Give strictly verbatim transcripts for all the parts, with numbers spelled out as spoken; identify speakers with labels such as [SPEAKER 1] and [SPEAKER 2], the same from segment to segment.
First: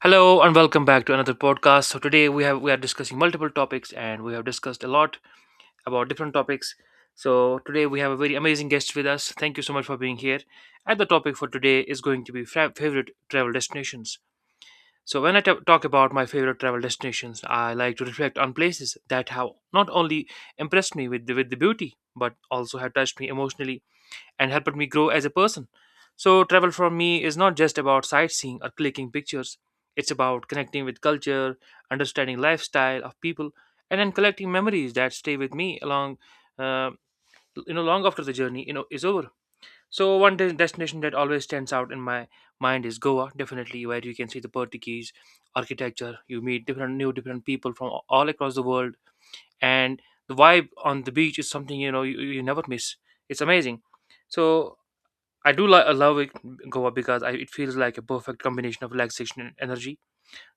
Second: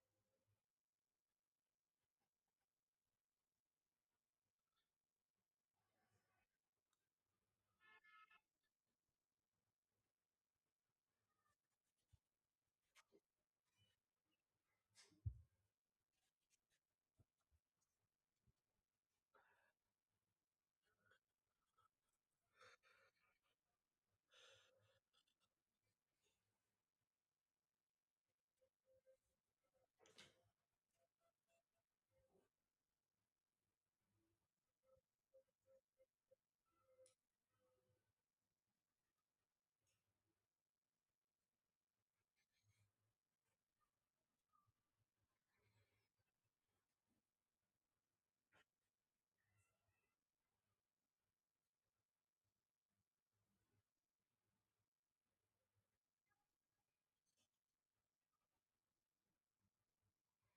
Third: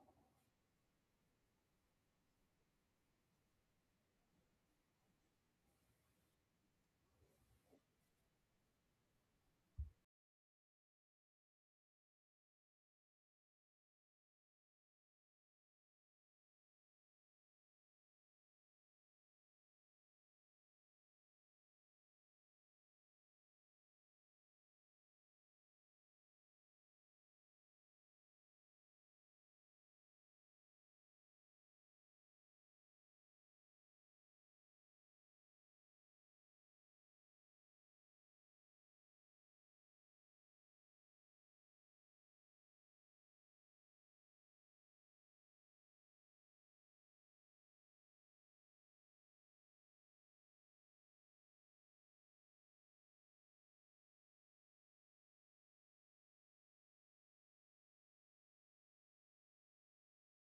[SPEAKER 1] Hello and welcome back to another podcast. So today we have we are discussing multiple topics and we have discussed a lot about different topics. So today we have a very amazing guest with us. Thank you so much for being here. And the topic for today is going to be fra- favorite travel destinations. So when I ta- talk about my favorite travel destinations, I like to reflect on places that have not only impressed me with the, with the beauty but also have touched me emotionally and helped me grow as a person. So, travel for me is not just about sightseeing or clicking pictures, it's about connecting with culture, understanding lifestyle of people, and then collecting memories that stay with me along. Uh, you know, Long after the journey, you know, is over. So one de- destination that always stands out in my mind is Goa, definitely, where you can see the Portuguese architecture. You meet different new different people from a- all across the world, and the vibe on the beach is something you know you, you never miss. It's amazing. So I do li- love it, Goa because I, it feels like a perfect combination of relaxation and energy.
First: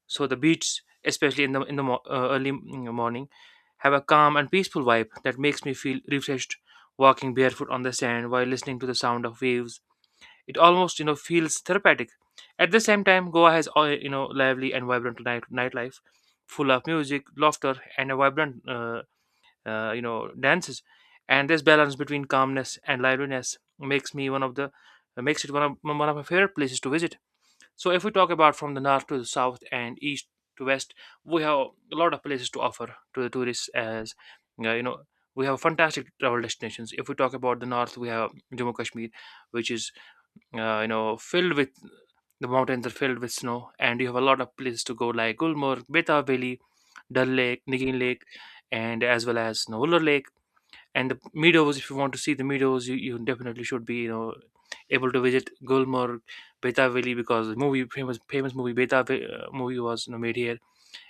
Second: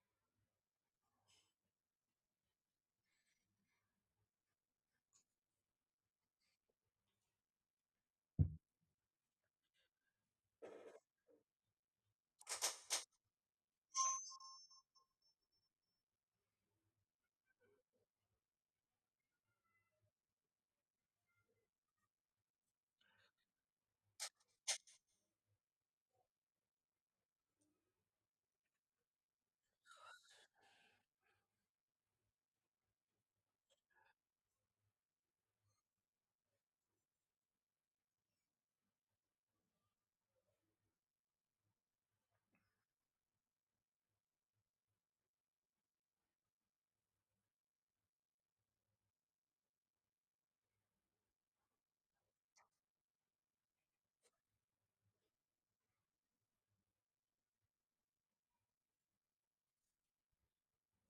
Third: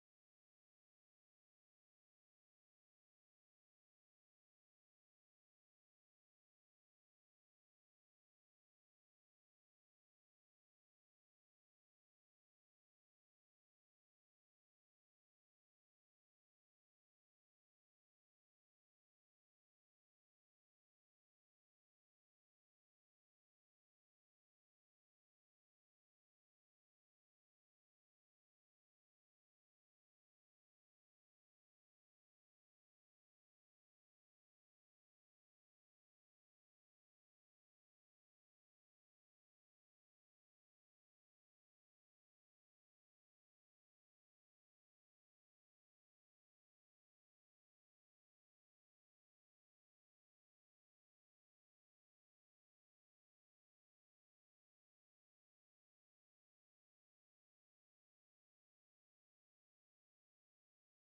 [SPEAKER 1] So the beach, especially in the in the mo- uh, early m- morning, have a calm and peaceful vibe that makes me feel refreshed. Walking barefoot on the sand while listening to the sound of waves, it almost you know feels therapeutic. At the same time, Goa has all you know lively and vibrant night nightlife, full of music, laughter, and a vibrant uh, uh, you know dances, and this balance between calmness and liveliness makes me one of the uh, makes it one of one of my favorite places to visit. So if we talk about from the north to the south and east to west, we have a lot of places to offer to the tourists. As uh, you know we have fantastic travel destinations, if we talk about the north, we have Jammu Kashmir, which is uh, you know filled with, the mountains are filled with snow, and you have a lot of places to go like Gulmarg, Beta Valley, Dal Lake, Nigin Lake, and as well as Navular Lake. And the meadows, if you want to see the meadows, you, you definitely should be you know able to visit Gulmarg, Beta Valley, because the movie famous famous movie Beta Va- uh, movie was you know, made here,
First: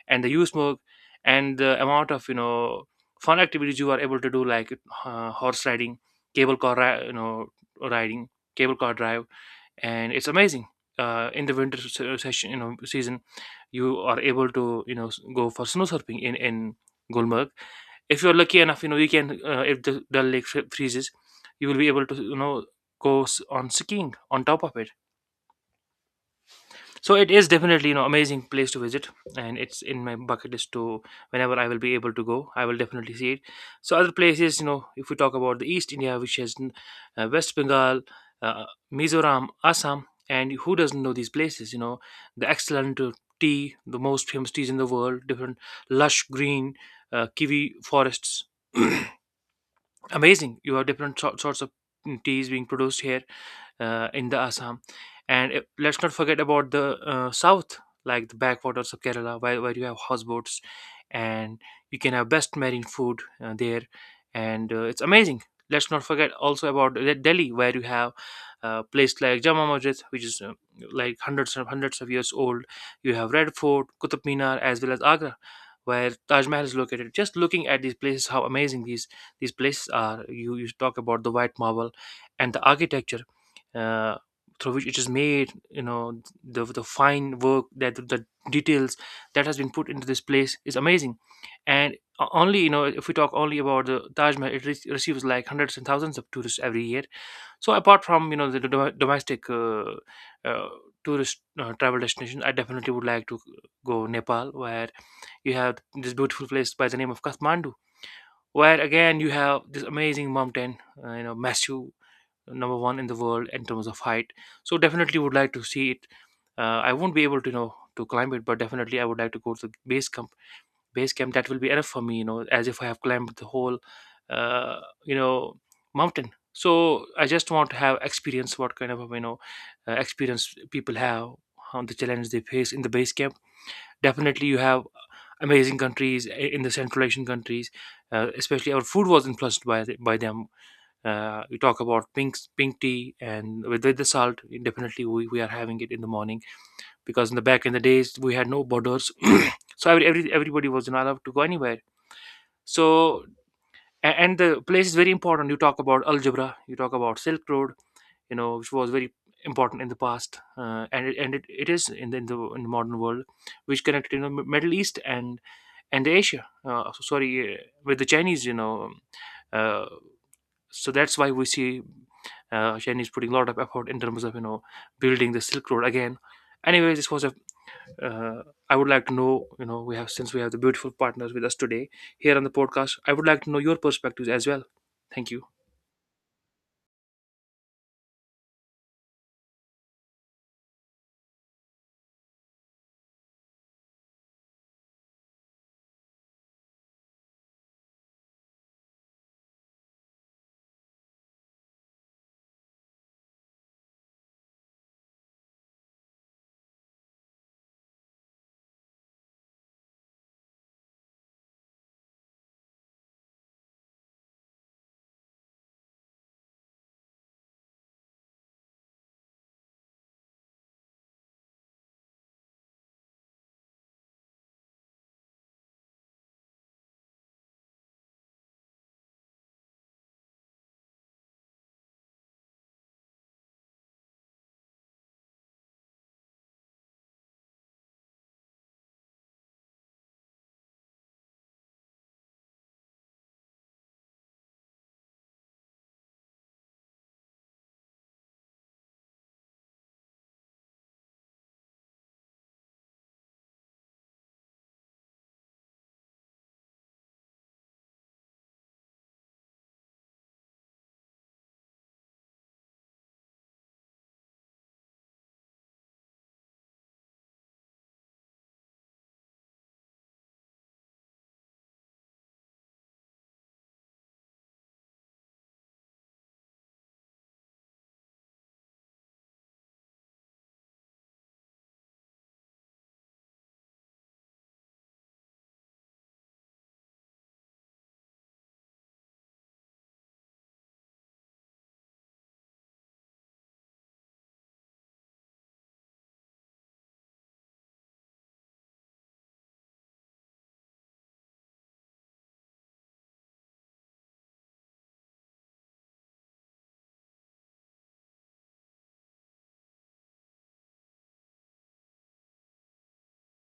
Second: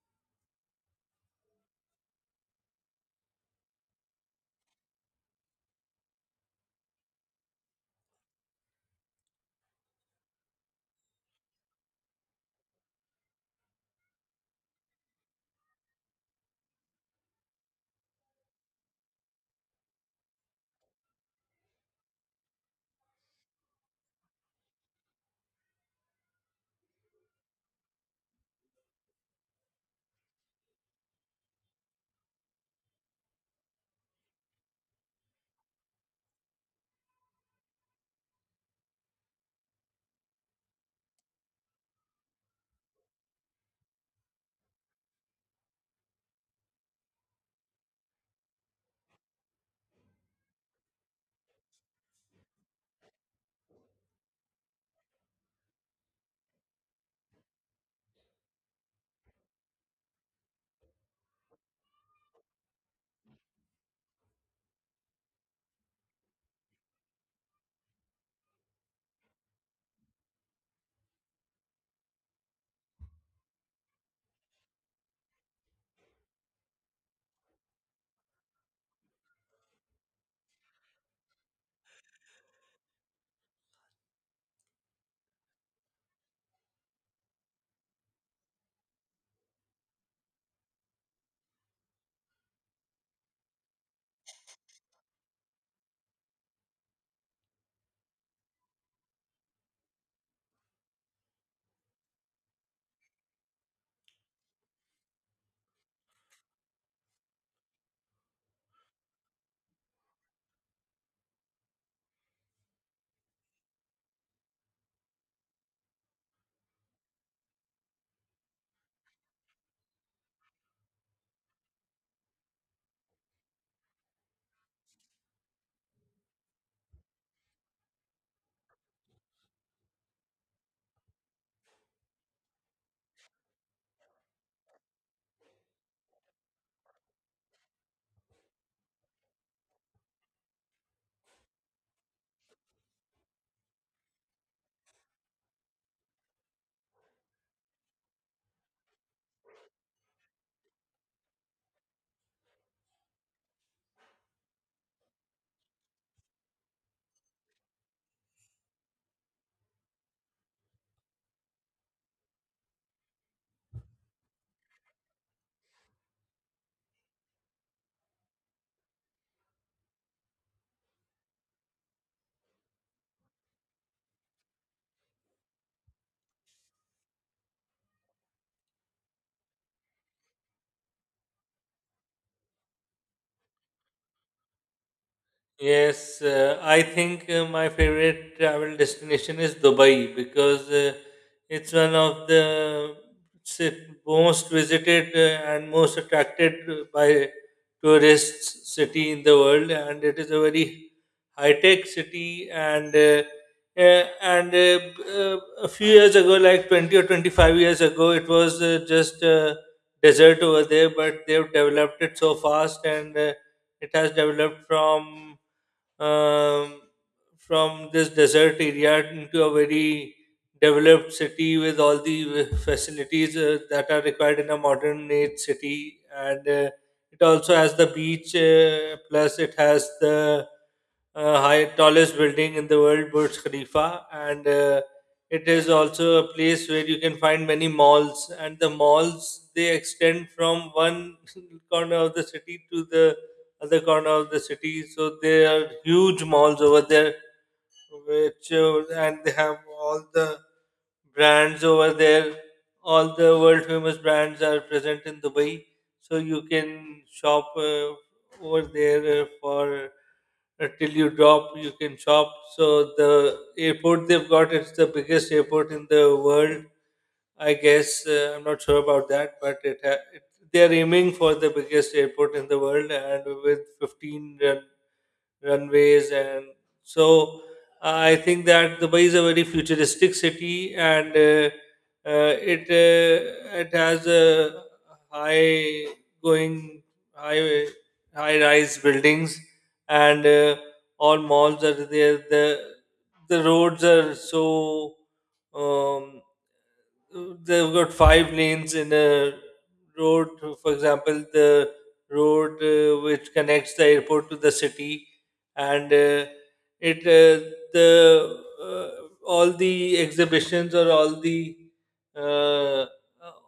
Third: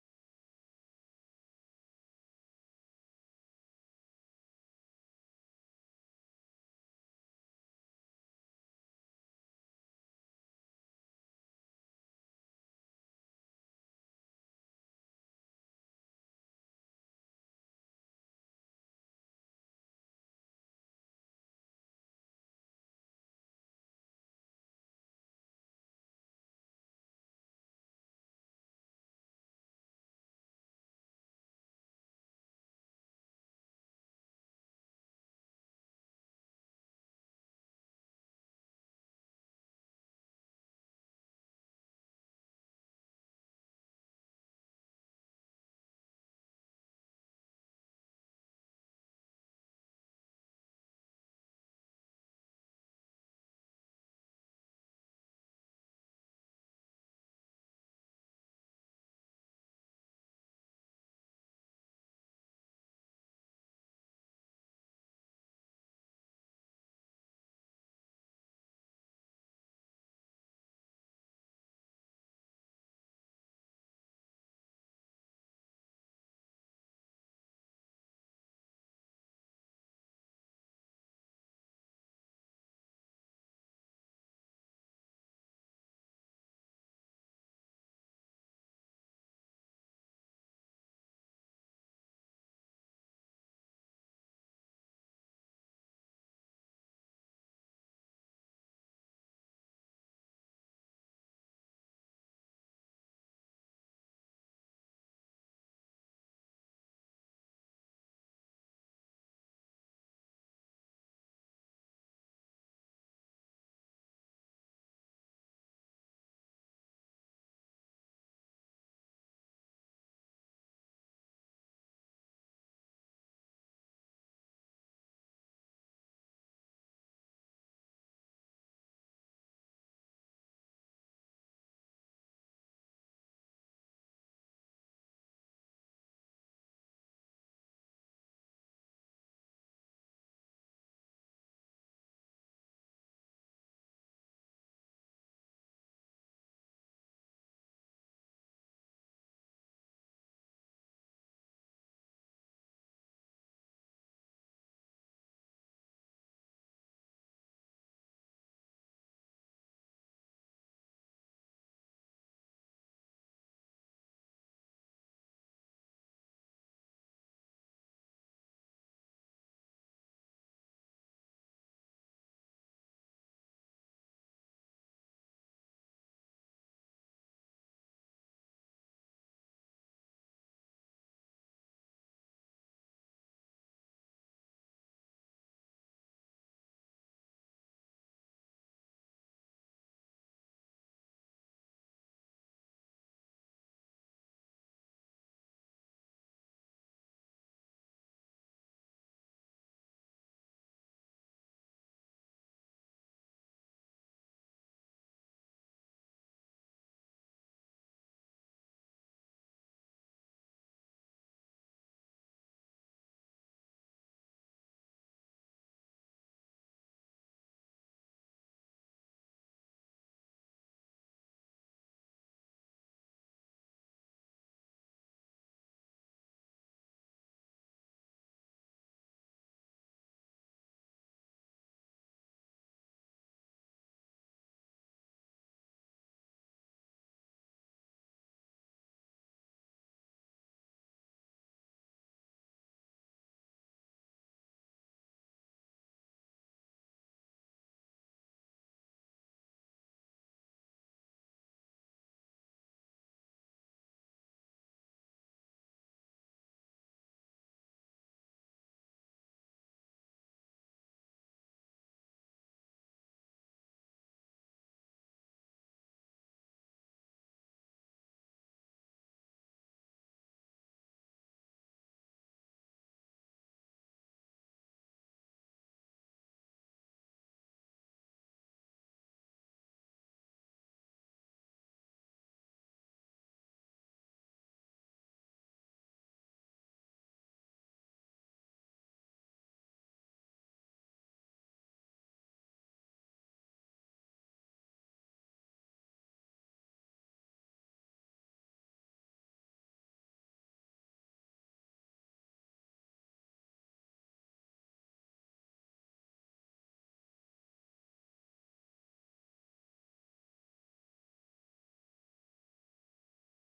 [SPEAKER 1] and the Usmog, and the amount of you know fun activities you are able to do like uh, horse riding, cable car ri- you know riding, cable car drive, and it's amazing. Uh, in the winter se- session, you know, season, you are able to you know s- go for snow surfing in in Gulmarg. If you're lucky enough, you know you can. Uh, if the Dal Lake fre- freezes, you will be able to you know go s- on skiing on top of it. So it is definitely you know amazing place to visit, and it's in my bucket list to, whenever I will be able to go, I will definitely see it. So other places, you know if we talk about the east India, which has uh, West Bengal, uh, Mizoram, Assam, and who doesn't know these places? You know the excellent uh, tea, the most famous teas in the world, different lush green uh, kiwi forests amazing. You have different sor- sorts of mm, teas being produced here uh, in the Assam. And uh, let's not forget about the uh, south, like the backwaters of Kerala, where, where you have houseboats, and you can have best marine food uh, there, and uh, it's amazing. Let's not forget also about De- delhi, where you have a place like Jama Masjid, which is uh, like hundreds and hundreds of years old. You have Red Fort, Qutub Minar, as well as Agra, where Taj Mahal is located. Just looking at these places, how amazing these these places are. You, you talk about the white marble and the architecture uh, through which it is made. You know the, the fine work, that the details that has been put into this place is amazing. And o- only, you know if we talk only about the Taj Mahal, it re- receives like hundreds and thousands of tourists every year. So apart from you know the do- domestic uh, uh, tourist uh, travel destination, I definitely would like to go Nepal, where you have this beautiful place by the name of Kathmandu, where again you have this amazing mountain, uh, you know, massive, number one in the world in terms of height. So definitely would like to see it. Uh, I won't be able to you know to climb it, but definitely I would like to go to the base camp. Base camp that will be enough for me, you know, as if I have climbed the whole, uh, you know, mountain. So I just want to have experience what kind of you know uh, experience people have on the challenge they face in the base camp. Definitely you have amazing countries i- in the Central Asian countries, uh, especially our food was influenced by the, by them. Uh, you talk about pink pink tea and with, with the salt, definitely we, we are having it in the morning, because in the back in the days we had no borders, so every, every everybody was not allowed to go anywhere. So a- and the place is very important. You talk about algebra, you talk about Silk Road, you know, which was very important in the past, uh, and it, and it, it is in the, in the in the modern world, which connected you know M- Middle East and and Asia. Uh, so sorry, uh, with the Chinese, you know. um, Uh, so that's why we see uh, Chinese putting a lot of effort in terms of you know building the Silk Road again. Anyway, this was a. Uh, I would like to know, you know, we have since we have the beautiful partners with us today here on the podcast. I would like to know your perspectives as well. Thank you.
[SPEAKER 2] Yes, uh, I think uh, my favorite travel destination is Dubai because uh, it's one of the ci- most visited uh, and most attracted uh, by tourists city in the world, and it is a very high tech city. And uh, uh, and uh, b- uh, a few years ago, like twenty or twenty five years ago, it was uh, just a desert over there, but they've developed it so fast and. Uh, it has developed from um, from this desert area into a very developed city with all the facilities uh, that are required in a modern age city, and uh, it also has the beach uh, plus it has the uh, high tallest building in the world, Burj Khalifa. And uh, It is also a place where you can find many malls, and the malls they extend from one corner of the city to the other corner of the city. So there are huge malls over there, which uh, and they have all the brands over there. All the world famous brands are present in Dubai, so you can shop uh, over there uh, for uh, till you drop. You can shop. So the airport they've got, it's the biggest airport in the world, I guess. uh, I'm not sure about that, but it, ha- it they are aiming for the biggest airport in the world, and with fifteen run, runways, and so uh, I think that Dubai is a very futuristic city, and uh, uh, it uh, it has a high going high high rise buildings, and uh, all malls are there. The the roads are so um, they've got five lanes in a road. For example, the road uh, which connects the airport to the city, and uh, it uh, the uh, all the exhibitions or all the uh,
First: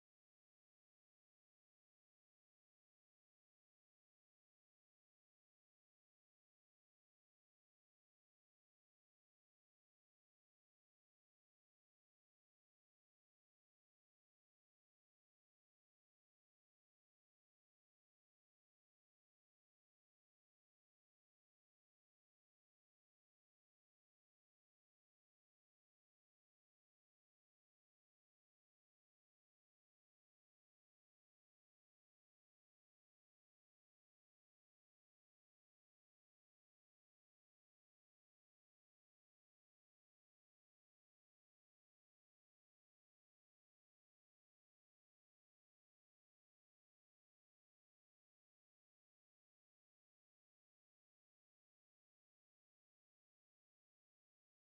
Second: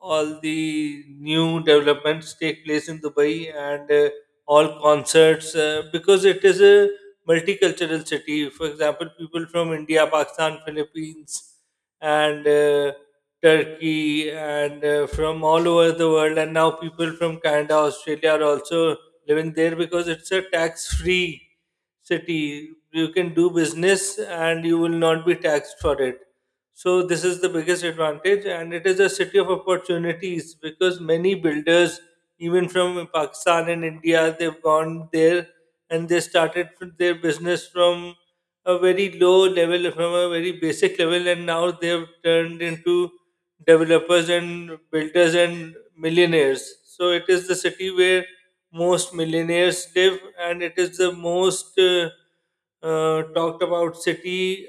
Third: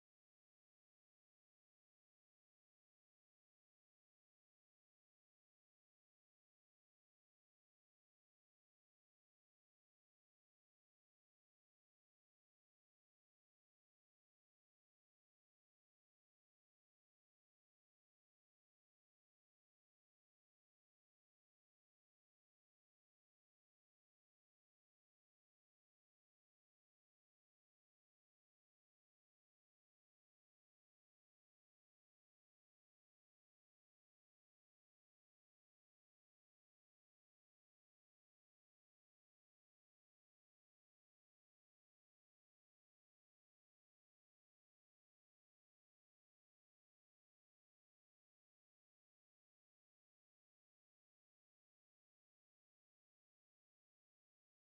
[SPEAKER 2] all the new developments take place in Dubai, and uh, all concerts, uh, because it is a multicultural city. For example, people from India, Pakistan, Philippines, and uh, Turkey, and uh, from all over the world. And now people from Canada, Australia are also living there because it's a tax free city. You can do business and you will not be taxed for it. So this is the biggest advantage, and it is a city of opportunities because many builders, even from Pakistan and India, they've gone there and they started f- their business from a very low level, from a very basic level, and now they've turned into developers and builders and millionaires. So it is the city where most millionaires live, and it is the most uh, uh, talked about city.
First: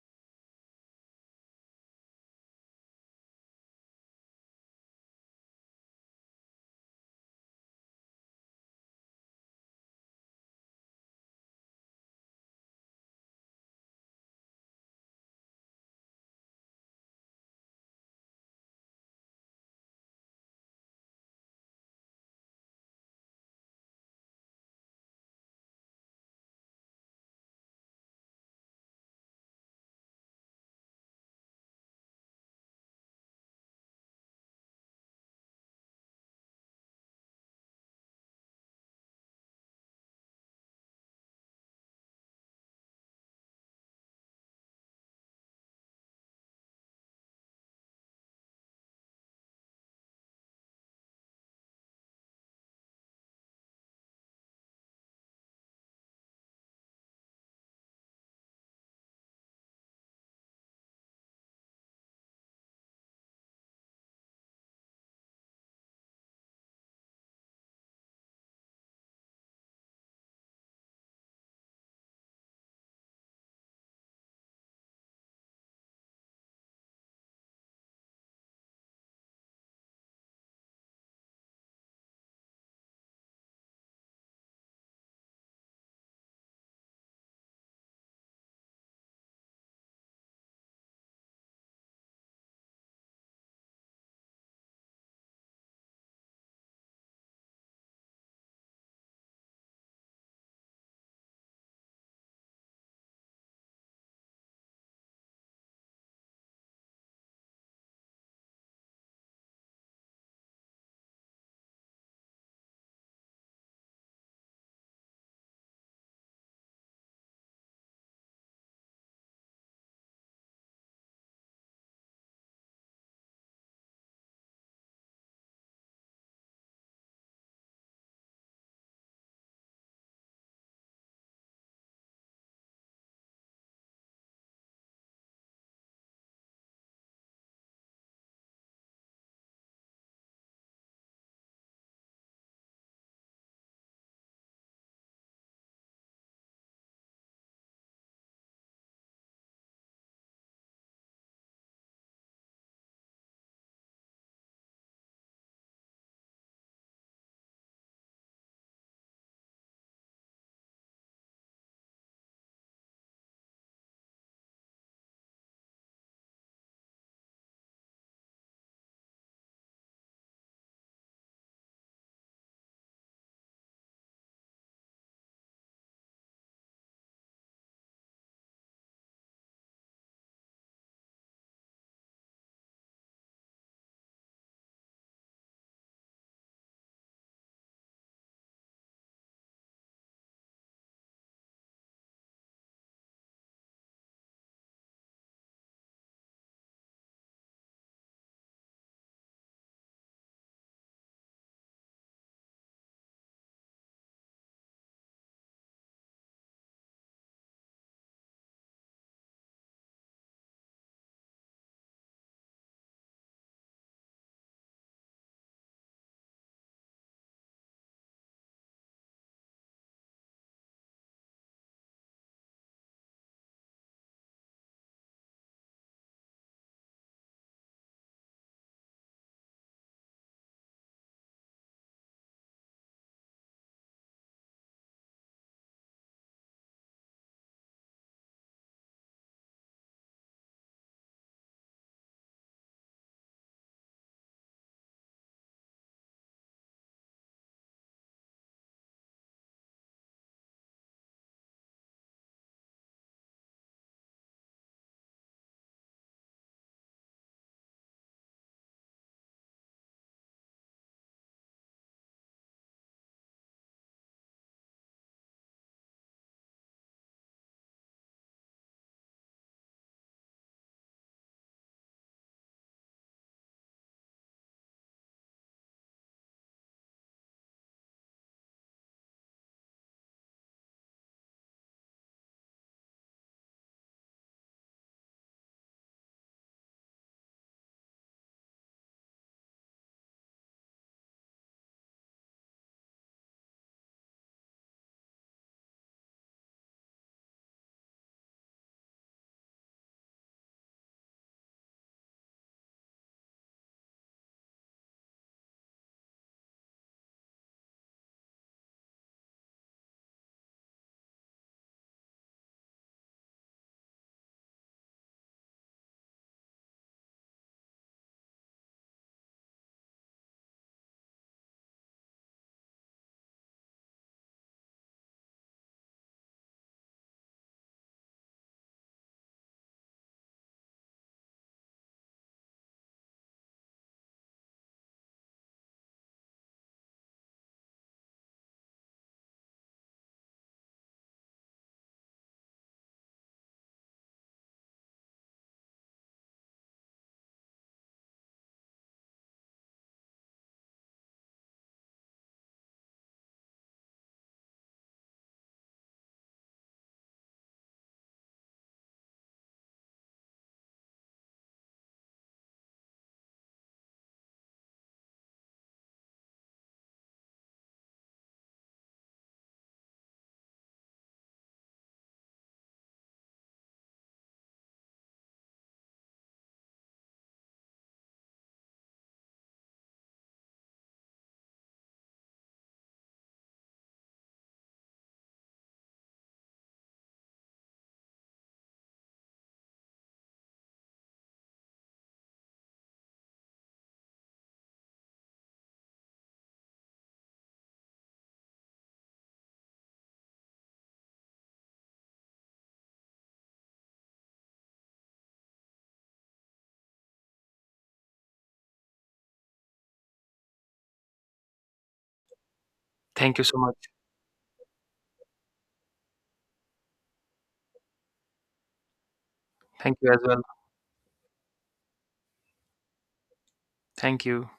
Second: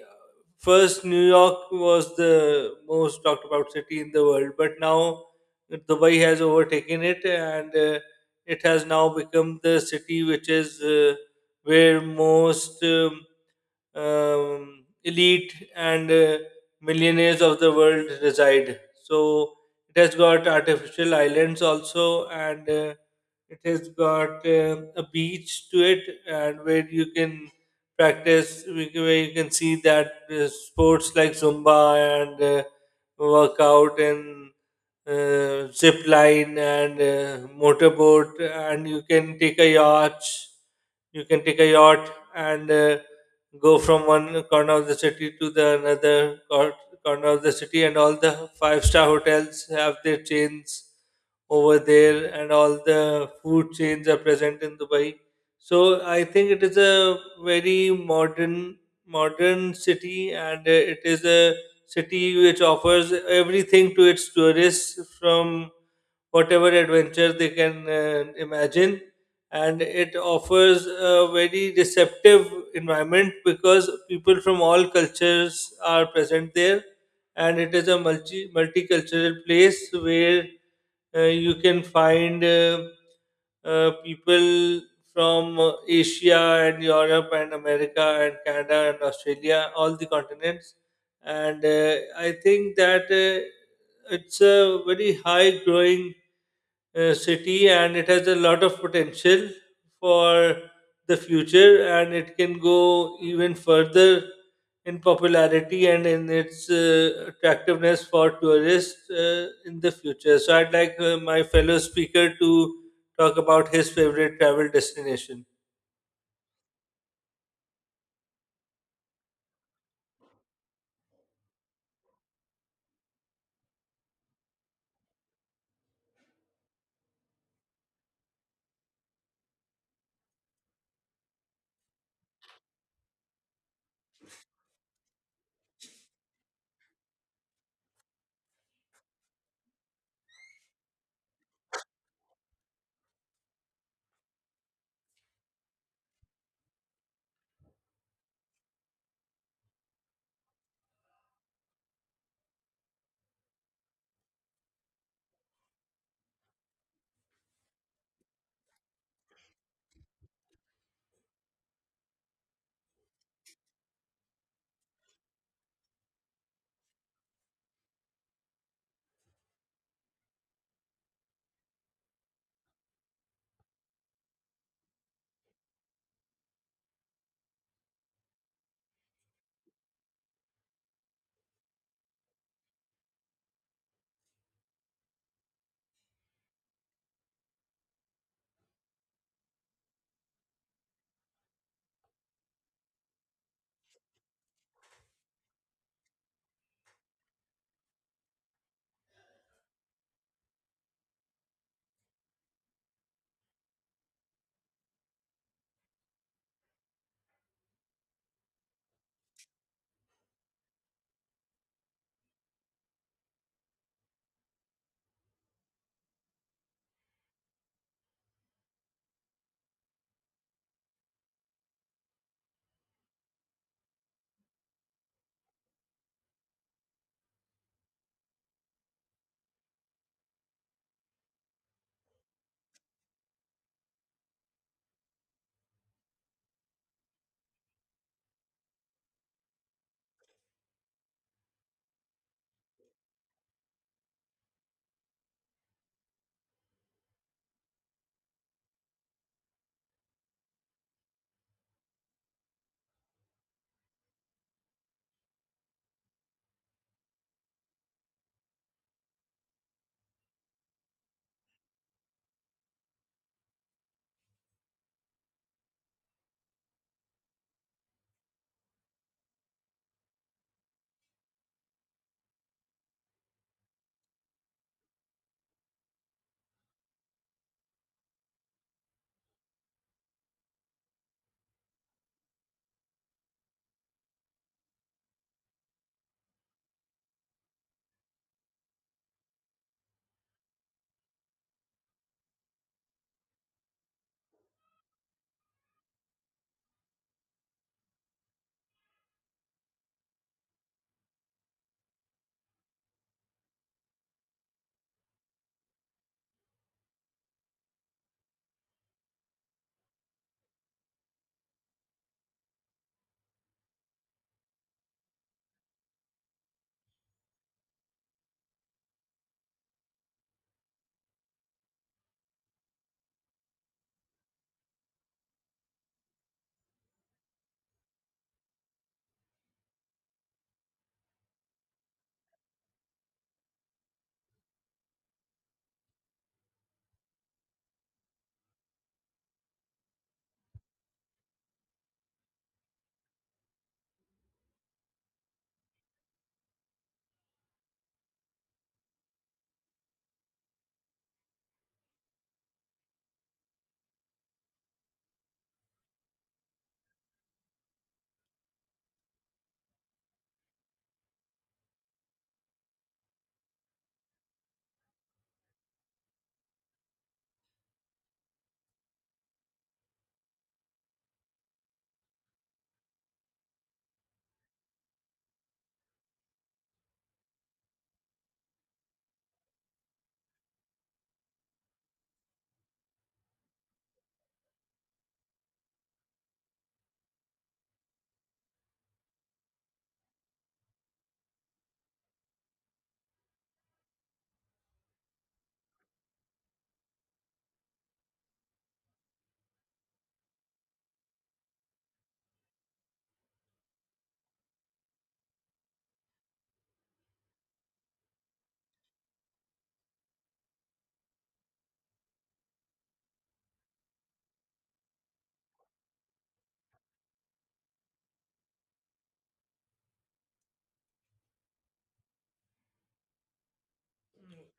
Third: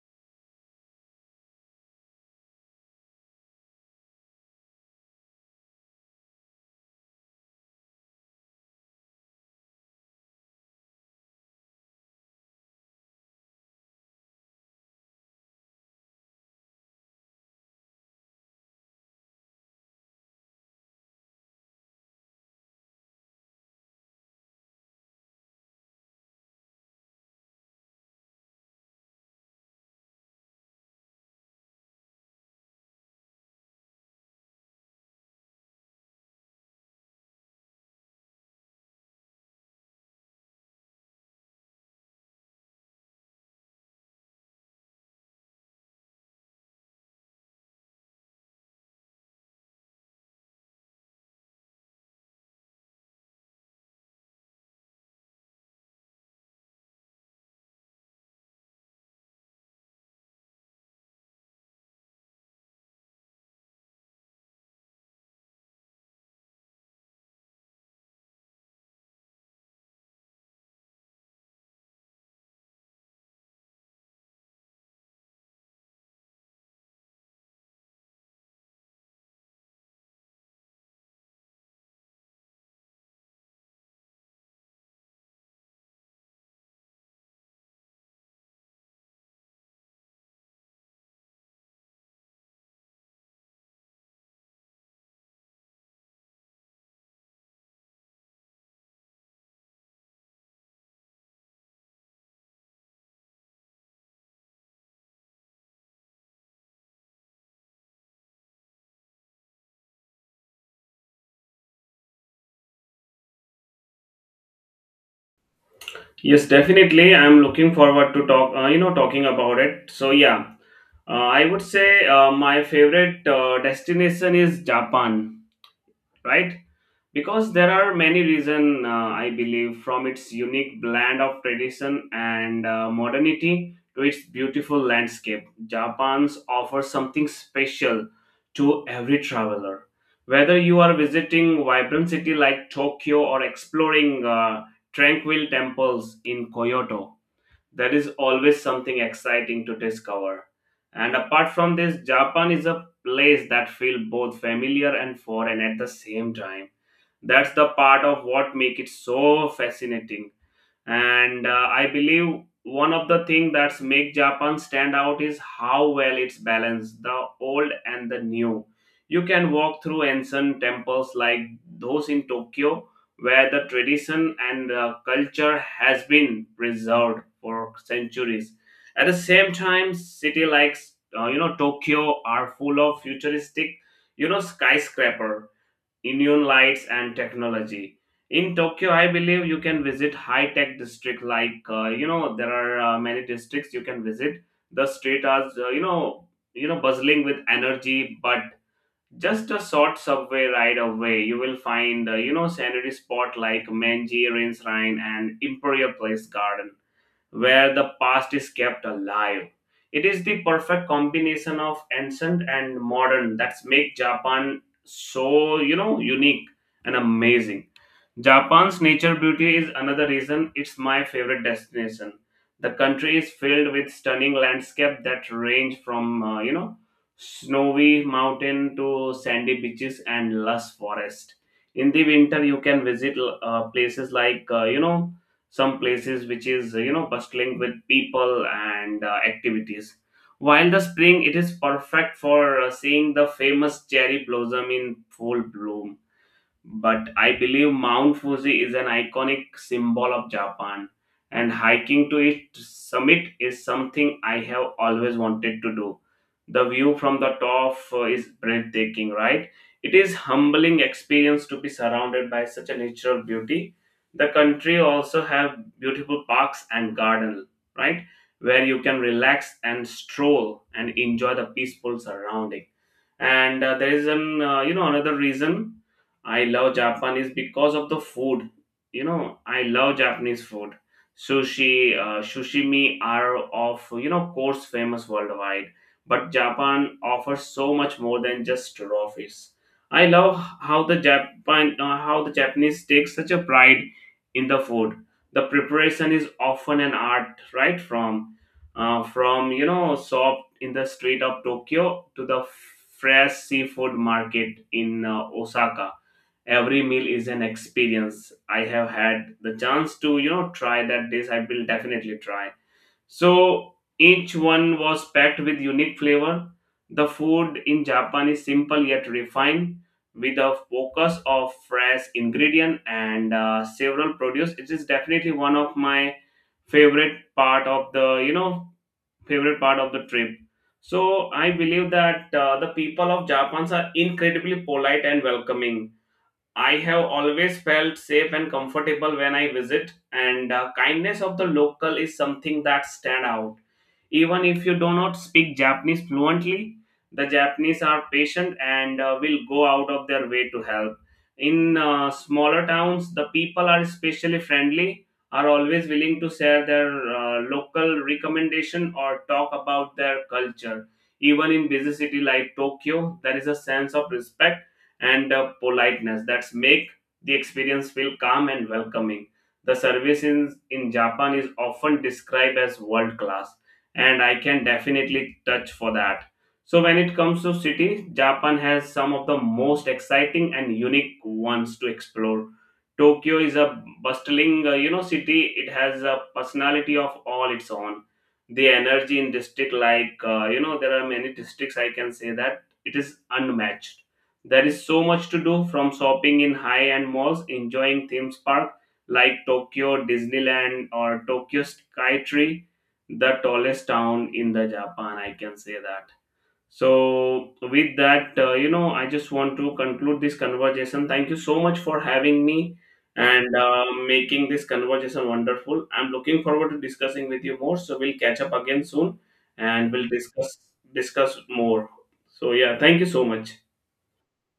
[SPEAKER 2] First, New York was the most talked about city in the world, but now Dubai has overtaken it, and uh, it has now become the city which is uh, where most um, um, elite and uh, millionaires of the world reside. So it has got artificial islands also, and uh, it has got uh, a beach to it, and where you can practice, where you can see that uh, sports like Zumba and uh, workout and uh, zip line and uh, motorboat, and you can take a yacht. You can take a yacht and uh, go from one corner of the city to the another cor- corner of the city, and all the five star hotels have their chains over there, and all the food chains are present in Dubai. So I think it is a very modern modern city, and uh, it is a city which offers everything to its tourists, from whatever adventure they can uh, imagine, and it offers a very receptive environment because people from all cultures are present there, and it is a multi multicultural place where uh, you can find uh, uh, people from uh, Asia and Europe and America and Canada and Australia, all the continents. And uh, I think that uh, it's a very high growing uh, city, and it has a lot of potential for the future, and it can go even further in popularity and in its uh, attractiveness for tourists uh, in the future. So I'd like uh, my fellow speaker to talk about his favorite travel destination.
[SPEAKER 3] Yes, definitely. I'm looking forward to talk, uh, you know, talking about it. So yeah, uh, I would say uh, my favorite uh, destination is Japan, right? Because there are many reasons uh, I believe, from its unique blend of tradition and uh, modernity to its beautiful landscape. Japan's offers something special to every traveler. Whether you are visiting vibrant city like Tokyo or exploring uh, tranquil temples in Kyoto, there is always something exciting to discover. And apart from this, Japan is a place that feels both familiar and foreign at the same time. That's the part of what makes it so fascinating, and uh, I believe one of the things that's make japan stand out is how well it's balanced the old and the new. You can walk through ancient temples like those in tokyo, where the tradition and uh, culture has been preserved for centuries. At the same time, city like uh, you know tokyo are full of futuristic you know skyscraper, neon lights and technology. In Tokyo, I believe you can visit high-tech district like uh, you know there are uh, many districts you can visit. The street are uh, you know you know bustling with energy, but just a short subway ride away, you will find uh, you know scenery spot like Menji Rain Shrine and Imperial Place Garden, where the past is kept alive. It is the perfect combination of ancient and modern that makes Japan so, you know, unique and amazing. Japan's nature beauty is another reason it's my favorite destination. The country is filled with stunning landscapes that range from, uh, you know, snowy mountain to sandy beaches and lush forest. In the winter, you can visit uh, places like, uh, you know, some places which is, uh, you know, bustling with people and uh, activities. While the spring, it is perfect for uh, seeing the famous cherry blossom in full bloom, but I believe Mount Fuji is an iconic symbol of Japan, and hiking to its summit is something I have always wanted to do. The view from the top uh, is breathtaking, right? It is humbling experience to be surrounded by such a natural beauty. The country also have beautiful parks and garden, right? Where you can relax and stroll and enjoy the peaceful surrounding. And uh, there is an uh, you know another reason I love japan is because of the food. You know, I love japanese food. Sushi, uh, sushimi are of you know course famous worldwide, but japan offers so much more than just raw fish. I love how the japan uh, how the japanese take such a pride in the food. The preparation is often an art, right? From uh, from you know shop in the street of Tokyo to the fresh seafood market in uh, Osaka. Every meal is an experience. I have had the chance to you know try that dish. I will definitely try. So each one was packed with unique flavor. The food in Japan is simple yet refined. With a focus of fresh ingredient and uh, several produce, it is definitely one of my favorite part of the you know favorite part of the trip. So I believe that uh, the people of Japan are incredibly polite and welcoming. I have always felt safe and comfortable when I visit, and uh, kindness of the local is something that stand out. Even if you do not speak Japanese fluently, the Japanese are patient and uh, will go out of their way to help. In uh, smaller towns, the people are especially friendly, are always willing to share their uh, local recommendation or talk about their culture. Even in busy city like Tokyo, there is a sense of respect and uh, politeness that make the experience feel calm and welcoming. The service in, in Japan is often described as world class, and I can definitely touch for that. So, when it comes to city, Japan has some of the most exciting and unique ones to explore. Tokyo is a bustling, uh, you know, city. It has a personality of all its own. The energy in district, like uh, you know, there are many districts. I can say that it is unmatched. There is so much to do, from shopping in high end malls, enjoying theme parks like Tokyo Disneyland or Tokyo Skytree, the tallest town in the Japan, I can say that. So with that, uh, you know, I just want to conclude this conversation. Thank you so much for having me
[SPEAKER 1] Thank you
[SPEAKER 3] and
[SPEAKER 1] so much.
[SPEAKER 3] uh, making this conversation wonderful. I'm looking forward to discussing with you more. So we'll catch up again soon and
[SPEAKER 1] Thank
[SPEAKER 3] we'll
[SPEAKER 1] you as well.
[SPEAKER 3] discuss discuss more. So yeah, thank you so much.
[SPEAKER 1] Thank you.